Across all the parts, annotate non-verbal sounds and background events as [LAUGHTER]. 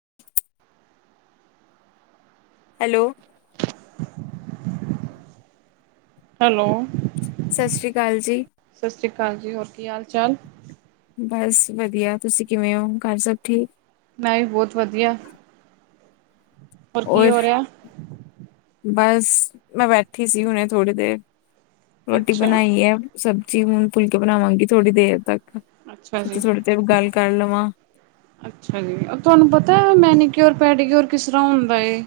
[UNINTELLIGIBLE] Hello hello ਸਤਿ ਸ੍ਰੀ ਅਕਾਲ ਜੀ। ਸਤਿ ਸ਼੍ਰੀ ਅਕਾਲ ਜੀ, ਹੋਰ ਕੀ ਹਾਲ- ਚਾਲ। ਬਸ ਵਧੀਆ, ਤੁਸੀਂ ਕਿਵੇਂ ਹੋ ਘਰ ਸਭ ਠੀਕ? ਮੈਂ ਵੀ ਬਹੁਤ ਵਧੀਆ। ਹੋਰ ਕੀ ਔਰ ਹੋ ਰਿਹਾ? ਬਸ ਮੈਂ ਬੈਠੀ ਸੀ, ਹੁਣੇ ਥੋੜੀ ਦੇਰ। ਰੋਟੀ ਅੱਛਾ ਬਣਾਈ ਹੈ ਸਬਜ਼। ਜੀ ਹੁਣ ਫੁਲਕੇ ਬਣਾਵਾਂਗੀ ਥੋੜੀ ਦੇਰ ਤੱਕ। ਅੱਛਾ ਜੀ ਸਚੇ ਥੋੜੇ ਤੇ ਗੱਲ ਕਰ ਲੋ। ਵਾਂ। ਅੱਛਾ ਜੀ, ਤੁਹਾਨੂੰ ਪਤਾ ਹੈ ਮੈਨੀਕਿਓਰ ਪੈਡੀਕਿਓਰ ਕਿਸ ਤਰ੍ਹਾਂ ਹੁੰਦਾ ਏ?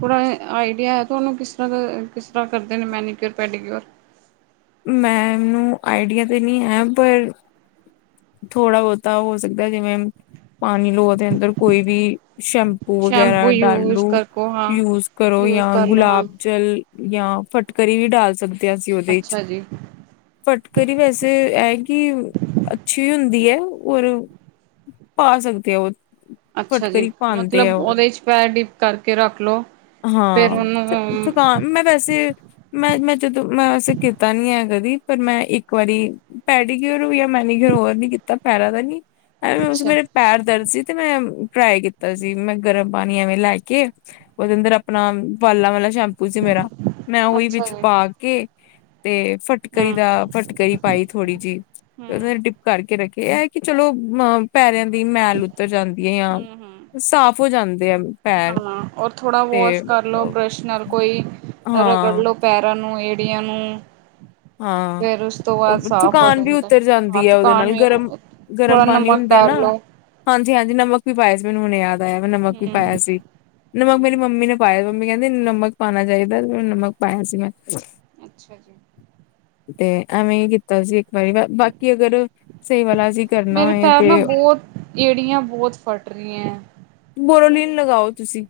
ਥੋੜ੍ਹਾ ਆਈਡੀਆ ਹੈ ਤੁਹਾਨੂੰ ਕਿਸ ਤਰ੍ਹਾਂ ਦਾ, ਕਿਸ ਤਰ੍ਹਾਂ ਕਰਦੇ ਨੇ ਮੈਨੀਕਿਓਰ ਪੈਡੀਕਿਓਰ? ਮੈਂਨੂੰ ਆਈਡੀਆ ਤੇ ਨੀ ਹੈ ਪਰ ਥੋੜਾ ਬਹੁਤਾ ਹੋ ਸਕਦਾ ਏ ਜਿਵੇਂ ਪਾਣੀ ਲੋ, ਓਹਦੇ ਅੰਦਰ ਕੋਈ ਵੀ ਸ਼ੈਂਪੂ ਸ਼ੈਂਪੂ ਵਗੈਰਾ ਯੂਜ ਡਾਲੂ, ਕਰਕੋ ਹਾਂ ਯੂਜ ਕਰੋ ਯੂਜ ਯਾ ਕਰ ਲੋ ਹਾਂ ਗੁਲਾਬ ਜਲ ਯਾ ਫਟਕਰੀ ਵੀ ਡਾਲ ਸਕਦੇ ਦੇ ਹਾ ਅਸੀ ਉਹਦੇ ਚ, ਅੱਛਾ ਜੀ ਫਟਕਰੀ ਵੈਸੇ ਐ ਕੀ ਅ ਅੱਛੀ ਹੁੰਦੀ ਹੈ, ਔਰ ਪਾ ਸਕਦੇ ਆ ਉਹ। ਅੱਛਾ ਜੀ, ਫਟਕਰੀ ਪਾਉਂਦੇ ਆ ਮਤਲਬ ਉਹ ਉਹਦੇ ਚ ਪੈਰ ਡਿਪ ਕਰਕੇ ਰੱਖ ਲਓ। ਫਿਰ ਹਾਂ ਉਹਨੂੰ ਥ ਥਕਾਨ ਮੈਂ ਵੈਸੇ ਮੈਂ-ਮੈਂ ਜਦੋਂ ਮੈਂ ਵੈਸੇ ਕੀਤਾ ਨੀ ਹੈ ਕਦੀ, ਪਰ ਮੈਂ ਇੱਕ ਵਾਰੀ ਪੈਡੀਕਿਉਰ ਵੀ ਏ, ਮੈਨੀਕਿਓਰ ਹੋਰ ਨੀ ਕੀਤਾ, ਪੈਰਾਂ ਦਾ ਨੀ ਮੈਮ ਉਸ ਸਮੇਂ ਅੱਛਾ ਮੇਰੇ ਪੈਰ ਦਰਦ ਸੀ। ਤੇ ਮੈਂ ਟਰਾਈ ਕੀਤਾ ਸੀ, ਮੈਂ ਗਰਮ ਪਾਣੀ ਐਵੇਂ ਲੈ ਕੇ ਉਹਦੇ ਅੰਦਰ ਆਪਣਾ ਵਾਲਾਂ ਵਾਲਾ ਸ਼ੈੰ ਪੂ ਸੀ ਮੇਰਾ, ਮੈਂ ਉਹੀ ਅੱਛਾ ਵਿੱਚ ਜੀ ਪਾ ਕੇ ਤੇ ਫਟਕਰੀ ਹੂੰ ਦਾ, ਫਟਕਰੀ ਪਾਈ ਥੋੜ੍ਹੀ ਜਿਹੀ, ਹੂੰ ਫਿਰ ਡਿਪ ਕਰਕੇ ਰੱਖੇ। ਇਹ ਕਿ ਚਲੋ ਮ ਪੈਰਿਆਂ ਦੀ ਮੈਲ ਉਤ ਉਤਰ ਜਾਂਦੀ ਹੈ, ਯਾ ਹੂੰ ਹੂੰ ਸਾਫ਼ ਹੋ ਜਾਂਦੇ ਆ। ਪੈਰ ਹਾਂ ਔਰ ਥੋੜ੍ਹੇ ਤੇ ਕਰਲੋ ਬਰੱਸ਼ ਨਾਲ ਕੋਈ, ਰਗੜ ਹਾਂ ਲਓ ਪੈਰਾਂ ਨੂੰ ਏ ਅਡੀਆਂ ਨੂੰ। ਹਾਂ, ਫੇਰ ਉਸ ਤੋਂ ਬਾਅਦ ਸਾਫ਼ ਹੋ ਥਕਾਨ ਵੀ ਜਾਂਦਾ। ਉਤਰ ਹਾਂ ਜਾਂਦੀ ਏ ਉਹਦੇ ਥਕਾਨ ਨਾਲ, ਵੀ ਗਰਮ-ਗਰਮ ਥੋੜਾ ਪਾਣੀ ਨਮਕ ਹੁੰਦਾ ਡਾਲ ਨਾ, ਲੋ ਹਾਂਜੀ-ਹਾਂਜੀ ਨਮਕ ਵੀ ਪਾਇਆ ਸੀ। ਮੈਂਨੂੰ ਹੁਣੇ ਯਾਦ ਪਾਇਆ, ਮੈਂ ਨਮਕ ਵੀ ਹੂੰ। ਪਾਇਆ ਸੀ। ਨਮਕ ਮੇਰੀ ਹੂੰ। ਮੰਮੀ ਨੇ ਪਾਇਆ ਮੰਮੀ ਕਹਿੰਦੀ ਨਮਕ ਪਾਉਣਾ ਚਾਹੀਦਾ ਏ, ਤੇ ਨਮਕ ਪਾਇਆ ਸੀ ਮੈਂ। ਅੱਛਾ ਜੀ। ਤੇ ਐਵੇਂ ਹੀ ਕੀਤਾ ਸੀ। ਪਏਗਾ, ਬਾਕੀ ਅਗਰ ਸਹੀ ਵਾਲਾ ਅਸੀਂ ਕਰਨਾ ਮੇਰੇ ਹੋਏ ਪੈਰ ਤੇ ਨਾ ਬਹੁਤ ਏੜੀਆਂ ਬਹੁਤ ਫਟ ਰਹੀਆਂ ਹੈ ਤੇ ਉਹਦੇ ਬੋਰੋਲੀਨ ਲਗਾਓ ਤੁਸੀਂ।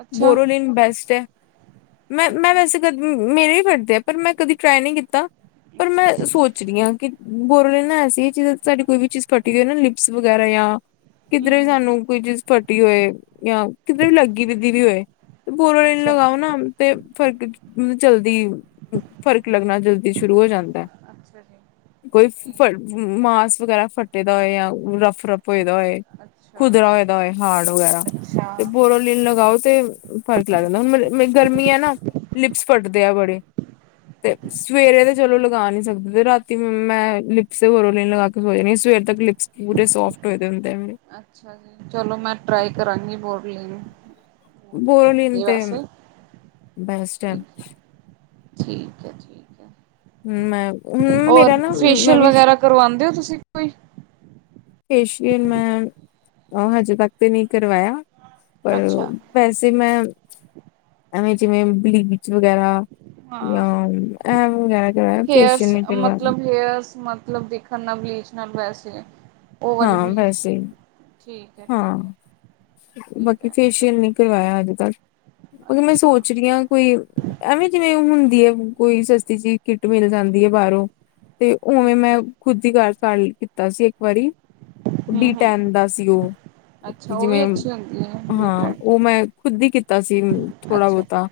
ਅੱਛਾ ਬੋਰੋਲੀਨ ਬੈਸਟ ਹੈ। ਮੈਂ-ਮੈਂ ਅੱਛਾ ਵੈਸੇ ਕ ਮੇਰੇ ਵੀ ਫਟਦੇ ਏ ਪਰ ਮੈਂ ਕਦੀ ਟਰਾਈ ਨਹੀਂ ਕੀਤਾ। ਪਰ ਅੱਛਾ ਮੈਂ ਜੀ ਸੋਚ ਰਹੀ ਹਾਂ ਕਿ ਬੋਰਲੀਨ ਨਾ ਅਸੀਂ [UNINTELLIGIBLE] ਜ ਸਾਡੀ ਕੋਈ ਵੀ ਚੀ [UNINTELLIGIBLE] ਫਟੀ ਏ ਨਾ ਲਿਪਸ ਵਗੈਰਾ ਜਾਂ ਹੂੰ ਕਿਧਰੇ ਹੂੰ ਸਾਨੂੰ ਕੋਈ ਚੀਜ਼ ਫ [UNINTELLIGIBLE] ਹੋਏ ਜਾਂ ਕਿਤੇ ਵੀ ਲੱਗੀ ਵੀਦੀ ਵੀ ਹੋਏ ਬੋਰੋ ਅੱਛਾ ਲਗਾਓ ਨਾ ਤੇ ਫਰਕ ਚਲਦੀ ਫ਼ਰਕ ਲੱਗਨਾ ਜਲਦੀ ਸ਼ੁਰੂ ਹੋ ਜਾਂਦਾ ਅੱਛਾ ਜੀ ਕੋਈ ਫ ਸਹੀ ਮਾਸ ਵਗੈਰਾ ਫੱਟੇ ਜਾਂ ਰਫ ਰੱਫ ਹੋਏ ਦਾ ਹੋਏ ਖੁਦਰਾ ਅੱਛਾ ਹੋਏ ਦਾ ਹੋਏ ਹਾਰਡ ਵਗੈਰਾ ਤੇ ਅੱਛਾ ਬੋਰੋ ਲਨ ਲਗਾਓ ਤੇ ਫਰਕ ਲੱਗ ਜਾਂਦਾ ਹੁਣ ਗਰਮੀ ਆ ਨਾ ਲਿਪਸ ਫਟਦੇ ਆ ਬੜੇ [UNINTELLIGIBLE] ਤੇ ਸਵੇਰੇ ਤੇ ਚਲੋ ਲਗਾ ਨੀ ਸਕਦੇ ਤੇ ਰਾਤੀ ਮੈਂ ਲਿਪਸ ਦੇ ਬੋਰੋਂਲੀਨ ਲਈ ਲਗਾ ਕੇ ਸੋਚਣੀ ਸਵੇਰੇ ਤੱਕ ਲਿਪਸ ਪੂਰੇ ਸੋਫਟ ਹੋ ਚਲੋ ਮੈਂ ਟਰਾਈ ਕਰਾਂਗੀ ਬੋਰਲੀਨ ਬਹੁਤ ਅੱਛੇ ਬੋਰੋਲੀਨ ਹੁੰਦੇ ਤੇ ਵੈਸੇ ਬਸਟ ਹੈ ਠੀਕ ਹੈ ਠੀਕ ਹੈ ਹਮ ਮੈਂ ਹਮ ਮੇਰਾ ਨਾ ਮੈਂ ਵੀ ਸਿੱਖਈ [UNINTELLIGIBLE] ਫੇਸ਼ੀਅਲ ਮੈਂ ਹਜੇ ਤੱਕ ਤੇ ਨਹੀਂ ਕਰਵਾਇਆ ਪਰ ਅੱਛਾ ਵੈਸੇ ਮੈਂ ਐਵੇਂ ਜਿਵੇਂ ਬਲੀਚ ਵਗੈਰਾ ਹਾਂ ਜਾਂ ਐ ਵਗੈਰਾ ਕਰਵਾਇਆ ਫੇਸ਼ੀਅਲ ਹੇਅਰਸ ਨਹੀਂ ਕਰਵਾਇਆ ਮਤਲਬ ਹੇਅਰਸ ਮਤਲਬ ਦਿਖਣ ਨਾ ਬਲੀਚ ਨਾਲੱਲ ਵੈ ਸੀ [UNINTELLIGIBLE] ਹਾਂ ਵੈਸੇ ਹੈ ਹਾਂ ਠੀਕ ਹੈ ਠੀਕ ਬਾਕੀ ਹੈ ਫੇਸ਼ੀਅਲ ਨੀ ਬਲੀਚ ਤੋਂ ਕਰਵਾਇਆ ਅੱਜ ਕੱਲ ਬਾ ਮੈਂ ਅੱਛਾ ਸੋਚ ਰਹੀ ਹਾਂ ਕੋਈ ਐਵੇਂ ਜਿਵੇਂ ਹੁੰ ਦੀ ਕੋਈ ਸਸਤੀ ਚੀਜ਼ ਕਿੱਟ ਮਿਲ ਜਾਂਦੀ ਹੈ ਬਾਹਰੋਂ ਤੇ ਉਵੇਂ ਹਮ ਮੈਂ ਖੁਦ ਹੀ ਕਾਰ ਸ ਤਾ ਸੀ ਇੱਕ ਵਾਰੀ ਡੀ ਹਮ ਹਮ ਟੈਨ ਦਾ ਸੀ ਉਹ ਅੱਛਾ ਉਹ ਜਿਵੇਂ ਵੀ ਅੱਛੀ ਹੁੰਦੀ ਹੈ ਹਾਂ ਬੇਟਾ ਉਹ ਮੈਂ ਖੁਦ ਹੀ ਕੀਤਾ ਸੀ ਥੋੜਾ ਅੱਛਾ ਬਹੁਤਾ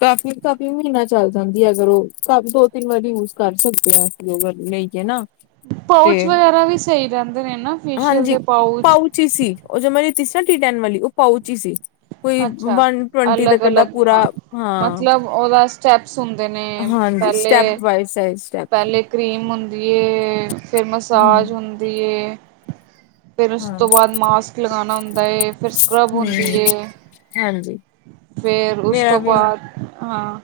ਕਾਫੀ ਕਾਫੀ ਮਹੀਨਾ ਚੱਲ ਜਾਂਦੀ ਹੈ ਅਗਰ ਉਹ ਕਾਫੀ ਦੋ ਤਿੰਨ ਵਾਰੀ ਯੂਜ ਕਰ ਸਕਦੇ ਹ ਅਸੀਂ ਉਹ ਲਈਏ ਨਾ ਪਾਊਚ ਤੇ ਵਗੈਰਾ ਵੀ ਸਹੀ ਰਹਿੰਦੇ ਨੇ ਨਾ ਫੇਸ਼ੀਅਲ ਹਾਂਜੀ ਦੇ ਪਾਊਚ ਪਾਊਚੀ ਸੀ ਉਹ ਜ ਮੇ ਤ ਸੀ ਨਾ ਟੈਣ ਵਾਲੀ ਉਹ ਪਹੁੰਚੀ ਸੀ ਕੋਈ ਅੱਛਾ ਵਨ ਟਵੰਟੀ ਅਲੱਗ ਤੱਕ ਦਾ ਅਲੱਗ ਪੂਰਾ ਮਾਂ ਹਾਂ ਮਤਲਬ ਉਹਦਾ ਸਟੈਪਸ ਹੁੰਦੇ ਨੇ ਹਾਂਜੀ ਸਟੈਪ ਪਹਿਲੇ ਬਾਏ ਸਾਈਜ਼ ਸਟੈਪ ਪਹਿਲੇ ਕਰੀਮ ਹੁੰਦੀ ਫੇਿਰ ਹੂੰ ਮਸਾਜ ਹੁੰ ਦੀਏ ਫਿਰ ਉਸ ਹਾਂ ਤੋਂ ਬਾਅਦ ਮਾਸਕ ਲਗਾਉਣਾ ਹੁੰਦਾ ਏ, ਫਿਰ ਸਕ੍ਰੱਬ ਹੂੰ ਹੁੰਦੀ। ਹਾਂਜੀ ਫੇਰ ਉਸ ਮੇਰਾ ਤੋਂ ਬਾਅਦ ਹਾਂ,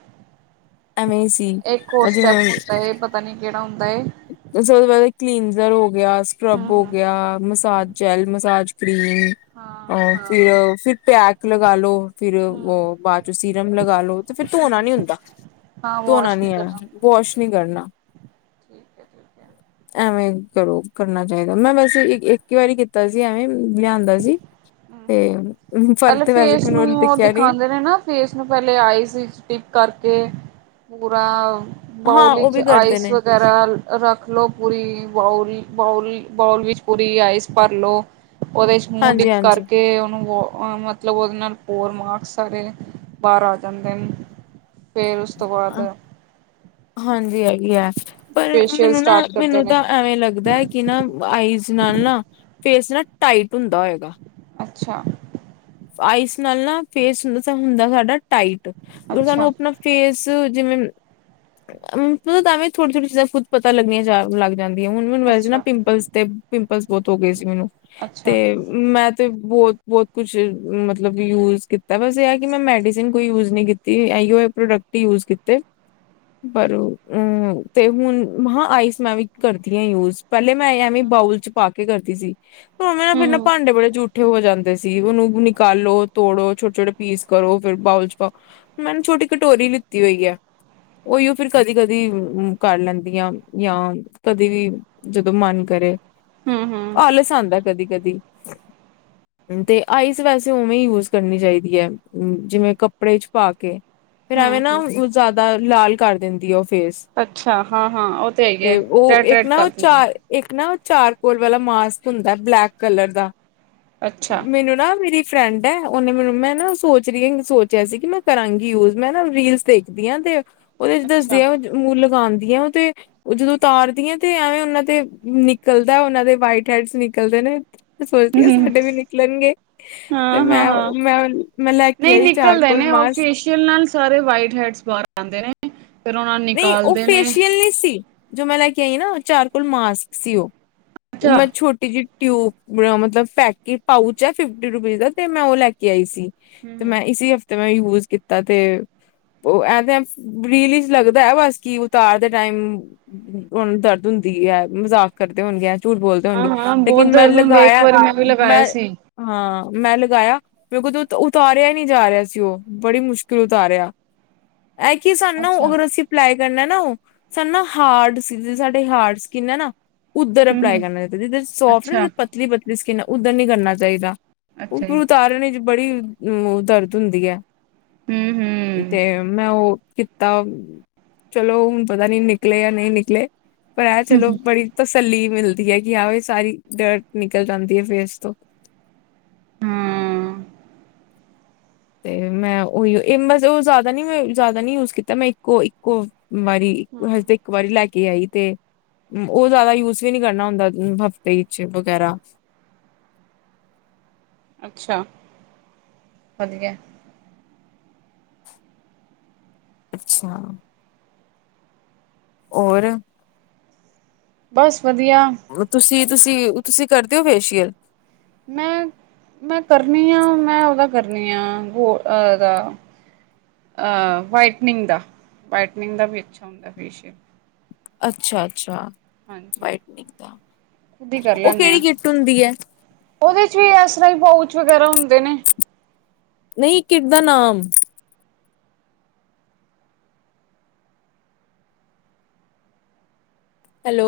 ਐਮੇ ਸੀ। ਇੱਕ ਹੋਰ ਇਹ ਸਟੈਪ ਜਿਵੇਂ ਹੁੰਦਾ ਏ ਪਤਾ ਨੀ ਕਿਹੜਾ ਹੁੰਦਾ ਏ ਉਹ ਤੋਂ ਬਾਅਦ ਕਲੀਨਜਰ ਹੋ ਗਿਆ, ਸਕ੍ਰੱਬ ਹੂੰ ਹੋ ਹੂੰ ਗਿਆ, ਮਸਾਜ ਜੈਲ ਮਸਾਜ ਹਾਂ ਔਰ ਹਾਂ ਫਿਰ- ਫਿਰ ਪੈਕ ਲਗਾ ਲਓ, ਫਿਰ ਹੂੰ ਉਹ ਬਾਅਦ ਚੋਂ ਸਿਰਮ ਲਗਾ ਲਓ ਤੇ ਫਿਰ ਧੋਣਾ ਹੂੰ ਨੀ ਹੁੰਦਾ, ਹਾਂ ਧੋਣਾ ਵਾਸ਼ ਨੀ ਨਹੀਂ ਹੈ ਕਰਨਾ ਠੀਕ ਵਾਸ਼ ਹੈ ਨੀ ਠੀਕ ਕਰਨਾ। ਠੀਕ ਹੈ ਠੀਕ ਹੈ ਐਵੇਂ ਕਰੋ, ਕਰਨਾ ਚਾਹੀਦਾ। ਮੈਂ ਬੇਸੇ ਠੀਕ ਇੱਕ ਹੀ ਵਾਰੀ ਕੀਤਾ ਸੀ ਐਵੇਂ ਲਿਆਂਦਾ ਸੀ। ਹੂੰ ਤੇ -। ਹੂੰ, ਫ਼ਰਕ ਪਹਿਲੇ ਤੇ ਵੈਸੇ ਫੇਸ ਮੈਨੂੰ ਨੂੰ ਉਹ ਦਿਖਿਆ ਨੀ ਦਿਖਾਉਦੇ ਨੇ ਨਾ ਫੇਸ ਨੂੰ ਪਹਿਲੇ ਆਈਸ ਵਿੱਚ ਟਿਪ ਕਰਕੇ ਪੂਰਾ ਹਾਂ ਬਾਊਲ ਉਹ ਚ ਵੀ ਕਰਦੇ ਆਈਸ ਨੇ ਵਗੈਰਾ ਰੱਖ ਲੋਓ, ਪੂਰੀ ਬਾਊਲ ਬਾਊਲ, ਬਾਊਲ ਵਿੱਚ ਪੂਰੀ ਆਈਸ ਭਰ ਲੋ। ਉਹਦੇ ਚ ਮੂੰਹ ਡੀ ਹਾਂਜੀ ਹਾਂਜੀ ਕਰਕੇ ਉਹਨੂੰ ਵੋ ਅ ਮਤਲਬ, ਉਹਦੇ ਨਾਲ ਪੋਰ ਮਾਰ ਸਕਦੇ ਸਾਰੇ ਬਾਹਰ ਆ ਜਾਂਦੇ ਨੇ। ਫਿਰ ਉਸ ਤੋਂ ਬਾਅਦ ਹਾਂਜੀ, ਵੀ ਆ। [UNINTELLIGIBLE] ਪਰ ਫੇਸ਼ੀਅਲ ਮੈਨੂੰ ਨਾ, ਸਟਾਰਟ ਕਰਦੇ ਮੈਨੂੰ ਨੇ ਤਾਂ ਐਵੇਂ ਲੱਗਦਾ ਆ, ਕਿ ਨਾ ਆਈਜ ਨਾਲ ਨਾ ਫੇਸ ਨਾ ਟਾਈਟ ਹੁੰਦਾ ਹੋਏਗਾ। ਅੱਛਾ, ਆਈਸ ਨਾਲ ਨਾ ਫੇਸ ਹੁੰ ਹੁੰਦਾ। ਸਾਡਾ ਟਾਈਟ। ਅਗਰ ਸਾਨੂੰ ਅੱਛਾ ਆਪਣਾ ਫੇਸ ਜਿਵੇਂ ਅ ਤਾਂਵੇ ਥੋੜੀ -ਥੋੜੀ ਚੀਜ਼ਾਂ ਖੱਦ ਪਤਾ ਲੱਗੀਆਂ ਜਾ ਲੱਗ ਜਾਂਦੀਆ ਹੁਣ ਮੈਨੂੰ ਵੈਸੇ ਨਾ ਅੱਛਾ ਪਿੰਪਲਸ ਤੇ ਪਿੰਪਲਸ ਬਹੁਤ ਹੋ ਗਏ ਸੀ। ਮੈਨੂੰ ਤੇ ਅੱਛਾ ਮੈਂ ਤੇ ਬਹੁਤ -ਬਹੁਤ ਕੁਛ ਮਤਲਬ ਯੂਜ ਕੀਤਾ ਬਸੇ, ਇਹ ਹੈ ਕਿ ਮੈਂ ਮੈਡੀਸਿਨ ਕੋਈ ਯੂਜ ਨਹੀਂ ਕੀਤੀ ਇਹੀੋ ਪ੍ਰੋਡਕਟ ਯੂਜ ਕੀਤੇ। ਪਰ ਅ ਤੇ ਹੁਣ ਮ ਆਈਸ ਮੈਂ ਵੀ ਕਰਦੀ ਹਾਂ। ਯੂਜ ਪਹਿਲੇ ਮੈਂ ਐਵੇਂ ਹਮ ਬਾਊਲ ਚ ਪਾ ਕੇ ਕਰ ਕਿਸੀ ਭਾਵੇਂ ਨਾ ਫਿਰ ਨਾ ਹਮ ਭਾਂਡੇ ਬੜੇ ਜਝੂਠੇ ਹੋ ਜਾਂਦੇ ਸੀ ਉਹਨੂੰ ਕਾਲੋ ਤੋੜੋ, ਛੋਟੇ- ਛੋਟੇ ਪੀਸ ਕਰੋ, ਫਿਰ ਬਾਊਲ ਚ ਪਾਓ। ਮੈਨੂੰ ਛੋਟੀ ਕਟੋਰੀ ਲਿੱਤੀ ਹੋਈ ਆਉ ਓਹੀਓ ਫਿਰ ਕਦੀ -ਕਦੀ ਕਰ ਲੈਂਦੀ ਆ ਜਾਂ ਕਦੀ ਵੀ ਜਦੋਂ ਮਨ ਕਰੇ। ਹਮ ਹਮ ਹਮ ਆਲਸ ਆਉਂਦਾ ਕਦੀ- ਕਦੀ ਦੀ ਤੇ ਆਈ ਵੈਸੇ ਉਵੇਂ ਯੂਜ ਕਰਨੀ ਚਾਹੀਦੀ ਹੈ ਜਿਵੇਂ ਕੱਪੜੇ ਚ ਪਾ ਕੇ। ਫਿਰ ਐਵੇਂ ਹਮ ਨਾ ਹਮ ਜ਼ਿਆਦਾ ਲਾਲ ਕਰ ਦਿੰਦੀ ਉਹ ਫੇਸ ਅੱਛਾ ਹਾਂ-ਹਾਂ ਉਹ ਹੈਗੇ ਤੇ ਉਹ ਇੱਕ ਰੈਡ-ਰੈਡ ਨਾ ਕਰ ਉਹ ਦਿੰਦੇ ਚਾਰ ਇੱਕ ਨਾ ਚਾਰ ਕੋਲ ਵਾਲਾ ਮਾਸਕ ਹੁੰਦਾ ਬਲੈਕ ਕਲਰ ਦਾ ਅੱਛਾ। ਮੈਨੂੰ ਨਾ ਮੇਰੀ ਫਰੈਂਡ ਹੈ ਉਹਨੇ ਮੈਨੂੰ ਮੈਂ ਨਾ ਸੋਚ ਰਹੀ ਸੋਚਿਆ ਸੀ ਕਿ ਮੈਂ ਕਰਾਂਗੀ ਯੂਜ ਮੈਂ ਨਾ ਰੀਲਸ ਦੇਖਦੀ ਆ ਤੇ ਉਹਦੇ ਚ ਦੱਸਦੇ ਆ ਮ ਲਗਾਉਣ ਉਹ ਤੇ ਜਦੋਂ ਤਤਾਰਦੀਆਂ ਤੇ ਐਵੇਂ ਉਹਨਾਂ ਤੇ ਨਿਕਲਦਾ ਉਹਨਾਂ ਦੇ ਵਾਈਟ ਹੈਡਸ ਨਿਕਲਦੇ ਨੇ ਸੋਚਦੀ ਆ ਸਾਡੇ ਵੀ ਨਿਕਲਣਗੇ। ਤੇ ਹਾਂ, ਹਾਂ, ਮੈਂ ਹਾਂ, ਮੈਂ ਮੈਂ ਲੈ ਕੇ ਨਹੀਂ ਆਈ ਨਿਕਲਦੇ ਚਾਰਕੋਲ ਨੇ ਉਹ ਮਾਸਕ ਫੇਸ਼ੀਅਲ ਨਾਲ ਸਾਰੇ ਵਾਈਟ ਬਾਹ ਆਦੇ ਨੇ। ਉਹਨਾਂ ਨੂੰ ਨਹੀਂ ਉਹ ਨਿਕਾਲਦੇ ਨੇ ਫੇਸ਼ੀਅਲ ਨਹੀਂ ਸੀ ਜੋ ਮੈਂ ਲੈ ਕੇ ਆਈ ਨਾ। ਚਾਰ ਕੋਲ ਮਾਸਕ ਸੀ ਉਹ। ਅੱਛਾ ਮੈਂ ਛੋਟੀ ਜਿਹੀ ਟਿਊਬ ਮਤਲਬ ਪੈਕ ਕੇ ਪਾਊਚ ਆ ਫਿਫਟੀ ਰੁਪੀਜ਼ ਦਾ ਤੇ ਮੈਂ ਉਹ ਲੈ ਕੇ ਆਈ ਸੀ। ਤੇ ਹੂੰ-ਹੂੰ ਮੈਂ ਇਸੀ ਹਫ਼ ਤੇ ਮੈਂ ਯੂਜ ਕੀਤਾ ਤੇ ਉਹ ਐ ਰੀਲੀ ਲੱਗਦਾ ਬਸ ਕੀ ਉਤਾਰ ਦੇ ਟਾਈਮ ਹੁਣ ਦਰਦ ਹੁੰਦੀ ਹੈ, ਮਜ਼ਾਕ ਕਰਦੇ ਹੋਣਗੇ। ਝੂਠ ਬੋਲਦੇ ਹੋਣਗੇ ਹਾਂ-ਹਾਂ ਬਹੁਤ ਲੇਕਿਨ ਮੈਂ ਦਰਦ ਹੁੰਦਾ ਇੱਕ ਲਗਾਇਆ ਵਾਰੀ ਵੀ ਲਗਾਇਆ ਮੈਂ ਸੀ ਹਾਂ। ਮੈਂ ਲਗਾਇਆ ਕਿਕ ਉਤਾਰਿਆ ਨਹੀਂ ਜਾ ਰਿਹਾ ਸੀ ਉਹ ਬੜੀ ਮੁਸ਼ਕਿਲ ਉਤਾਰਿਆ ਇਹ ਕੀ ਅੱਛਾ ਅਗਰ ਅਸੀਂ ਪਲਾ ਨਾ ਉਹ ਸਾਨੂੰ ਨਾ ਹਾਰਡ ਸਾਡੇ ਹਾਰਡ ਸਕਿਨ ਹੈ ਨਾ। ਉੱਧਰ ਅਪਲਾਈ ਹੂੰ-ਹੂੰ ਕਰਨਾ ਦਿੱ ਜਿਰ ਸੋਫਟ ਨਾ ਜ ਅੱਛਾ-ਅੱਛਾ ਪਤਲੀ ਪਤ ਜਿਸਿਨ ਉੱਧਰ ਨਹੀਂ ਕਰਨਾ ਚਾਹੀਦਾ। ਜੀ ਉਹਪੂ ਉਤਾਰੇ ਨੇ। ਬੜੀ ਦਰਦ ਹੁੰਦੀ ਹੈ। ਹੂੰ-ਹੂੰ ਤੇ ਮੈਂ ਉਹ ਤਾਂ ਚਲੋ ਹੁਣ ਪਤਾ ਨੀ ਨਿਕਲੇ ਜਾਂ ਨਹੀਂ ਨਿਕਲੇ। ਪਰ ਹੈ ਚਲੋ ਬੜੀ ਤਸੱਲੀ। ਮਿਲਦੀ ਹੈ ਕਿ ਆਹੋ ਇਹ ਸਾਰੀ ਡਰ ਨਿਕਲ ਜਾਂਦੀ ਹੈ ਫੇਸ ਤੋਂ। ਹਮ। ਤੇ ਮੈਂ ਉਹੀ ਮਸ ਉਹ ਜ਼ਿਆਦਾ ਨੀ ਮੈਂ ਜ਼ਿਆਦਾ ਨੀ ਯੂਜ ਕੀਤਾ ਮੈਂ ਇੱਕੋ ਇੱਕੋ ਵਾਰੀ ਹਜ ਹਾਂ-ਹਾਂ ਇੱਕ ਵਾਰੀ ਲੈ ਕੇ ਆਈ ਤੇ ਉਹ ਜ਼ਿਆਦਾ ਯੂਜ ਵੀ ਨੀ ਕਰਨਾ ਹੁੰਦਾ ਹਫ਼ਤੇ ਵਗੈਰਾ ਅੱਛਾ ਵਧੀਆ ਅੱਛਾ ਔਰ ਬਸ ਵਧੀਆ ਤੁਸੀਂ-ਤੁਸੀਂ ਕਰਦੇ ਓ ਫੇਸ਼ੀਅਲ ਮੈਂ ਮੈਂ ਕਰਨੀ ਆ ਮੈਂ ਉਹਦਾ ਕਰਨੀ ਆ ਗੋ ਉਹਦਾ ਵਾਈਟਨਿੰਗ ਦਾ ਵਾਈਟਨਿੰਗ ਦਾ ਵੀ ਅੱਛਾ ਹੁੰਦਾ ਫੇਸੀਅਲ ਅੱਛਾ-ਅੱਛਾ ਹਾਂਜੀ ਖੁਦ ਹੀ ਕਰ ਉਹ ਲੈਨੇ ਆ ਕਿਹੜੀ ਕਿੱਟ ਹੁੰਦੀ ਹੈ ਉਹਦੇ ਚ ਵੀ ਇਸ ਤਰ ਹੀ ਪਾਉ ਚ ਵਗੈਰਾ ਹੁੰਦੇ ਨੇ ਨਹੀਂ ਕਿੱਟ ਦਾ ਨਾਮ ਹੈਲੋ